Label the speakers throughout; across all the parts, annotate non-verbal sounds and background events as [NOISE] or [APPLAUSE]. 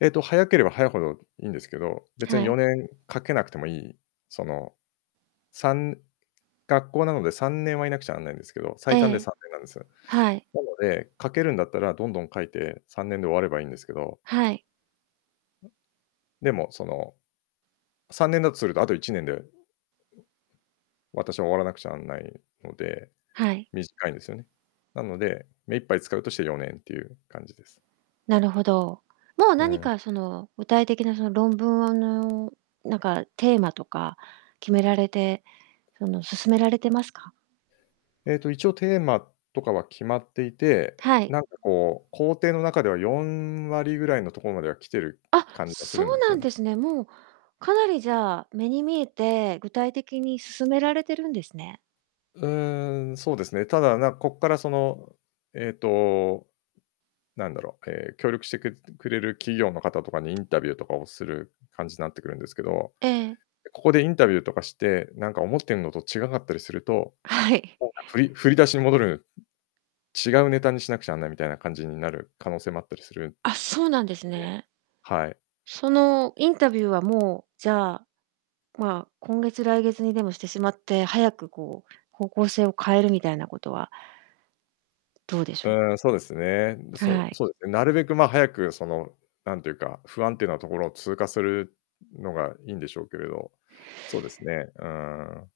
Speaker 1: えっと、早ければ早いほどいんですけど、別
Speaker 2: は
Speaker 1: によ
Speaker 2: い。
Speaker 1: ねんかけなくてもいい、その、3学校なので3年はいなくちゃなんないんですけど、
Speaker 2: え
Speaker 1: 最短で
Speaker 2: え。
Speaker 1: 3年なんですよ。
Speaker 2: はい。
Speaker 1: なので、書けるんだったらどんどん書いて、3年で終わればいいんですけど
Speaker 2: はい。
Speaker 1: でも、その、3年だとすると、あと1年で私は終わらなくちゃなんないので、
Speaker 2: はい。
Speaker 1: 短いんですよね。なので、目いっぱい使うとして4年っていう感じです。
Speaker 2: なるほど。もう
Speaker 1: う
Speaker 2: 何
Speaker 1: ん。
Speaker 2: かその具体的なその論文、うんぬんなんかテーマとか決められて、その進められてますか？
Speaker 1: えと、一応テーマとかは決まっていて、
Speaker 2: はい。
Speaker 1: なんかこう、工程の中では4割ぐらいのところまでは来てる
Speaker 2: あっ、
Speaker 1: 感じがす
Speaker 2: そ
Speaker 1: るん
Speaker 2: う
Speaker 1: です
Speaker 2: な
Speaker 1: よ
Speaker 2: ん
Speaker 1: ね。
Speaker 2: ですね。もう、かなりじゃあ、目に見えて、具体的に進められてるんですね。
Speaker 1: うーん、そうですね、ただなこっからその、ええと、なんだろう、え、協力してくれっくれる企業の方とかにインタビューとかをする感じになってくるんですけど。
Speaker 2: ええ。
Speaker 1: ここでインタビューとかして、なんか思ってんのと違かったりすると、
Speaker 2: はい。[CHUCKLES]
Speaker 1: ほうか、ふりふり振り出しに戻る、違うネタにしなくちゃなんないみたいな感じになる可能性もあったりするんね。
Speaker 2: あ、そうなんですね。
Speaker 1: はい。
Speaker 2: そのインタビューはもう、じゃあ、まあ、今月、来月にでもしてしまって、早くこう方向性を変えるみたいなことはどうでし
Speaker 1: う
Speaker 2: ょ
Speaker 1: ーん、そうですね。
Speaker 2: う？
Speaker 1: そ
Speaker 2: は
Speaker 1: う
Speaker 2: い。
Speaker 1: そうですね、なるべく、ま、早くその、なんていうか、不安定なところを通過するのがいんでしょうけれど。そうですね、うーん。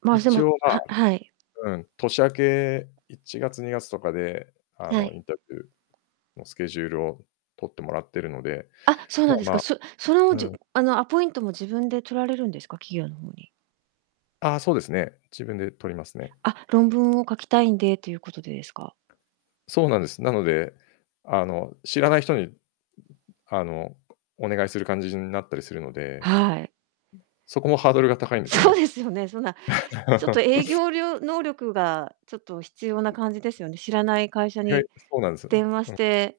Speaker 2: ま、そ
Speaker 1: 一
Speaker 2: の
Speaker 1: 応、ま
Speaker 2: ははい。
Speaker 1: あうん、年明け1月、2月とかで、あ
Speaker 2: は
Speaker 1: の、
Speaker 2: い。
Speaker 1: インタビューのスケジュールを取ってもらってるので、
Speaker 2: あ、そう
Speaker 1: ま
Speaker 2: なん
Speaker 1: あ
Speaker 2: です
Speaker 1: ま
Speaker 2: か。
Speaker 1: あ
Speaker 2: そその
Speaker 1: う
Speaker 2: じ
Speaker 1: ん。
Speaker 2: あのアポイントも自分で取られるんですか、企業の方に。
Speaker 1: あ、そうですね。自分で取りますね。
Speaker 2: あ、論文を書きたいんでということでですか？
Speaker 1: そうなんです。なので、あの、知らない人に、あの、お願いする感じになったりするので
Speaker 2: はい。
Speaker 1: そこもハードルが高いんですよ
Speaker 2: そう
Speaker 1: ね。
Speaker 2: ですよね、そんなちょっと営
Speaker 1: [LAUGHS]
Speaker 2: 業りょ能力がちょっと必要な感じですよね。知らない会社
Speaker 1: 意外
Speaker 2: に
Speaker 1: とそうなんですよね。
Speaker 2: 電話し
Speaker 1: うん。
Speaker 2: て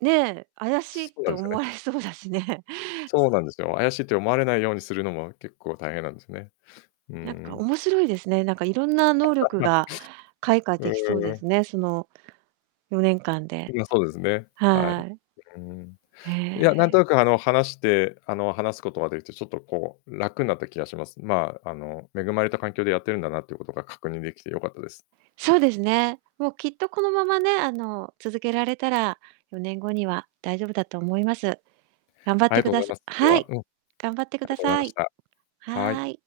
Speaker 2: ねえ、怪しいっ
Speaker 1: そうな
Speaker 2: て
Speaker 1: んですよ
Speaker 2: 思わ
Speaker 1: ね。
Speaker 2: れそうだしね。
Speaker 1: そうなんですよ。怪しいと思われないようにするのも、結構大変なんですね。うんう
Speaker 2: なんか
Speaker 1: ん。
Speaker 2: 面白いですね。なんかいろんな能力
Speaker 1: [UNINTELLIGIBLE]
Speaker 2: が開花
Speaker 1: うん
Speaker 2: でき
Speaker 1: う
Speaker 2: そう
Speaker 1: ん
Speaker 2: で
Speaker 1: うん。
Speaker 2: すね。その4年間で。
Speaker 1: ま、そうですね、はい。う
Speaker 2: はい。
Speaker 1: うん。
Speaker 2: へ
Speaker 1: いや、なんと
Speaker 2: え。
Speaker 1: なくあの話してあの、話すことができて、ちょっとこう、楽になった気がします。まあ、あの恵まれた環境でやってるんだなっていうことが確認できてよかったです。
Speaker 2: そうですね。もうきっとこのままね、あの、続けられたら4年後には大丈夫だと思います。頑張っ
Speaker 1: あり
Speaker 2: て
Speaker 1: が
Speaker 2: く
Speaker 1: とうご
Speaker 2: だ
Speaker 1: ざい
Speaker 2: さ
Speaker 1: ます、今日
Speaker 2: は
Speaker 1: は。
Speaker 2: い、
Speaker 1: うん。あり
Speaker 2: 頑張ってく
Speaker 1: が
Speaker 2: だ
Speaker 1: とうござい
Speaker 2: さ
Speaker 1: まし
Speaker 2: い。
Speaker 1: た。は
Speaker 2: は
Speaker 1: い。
Speaker 2: い。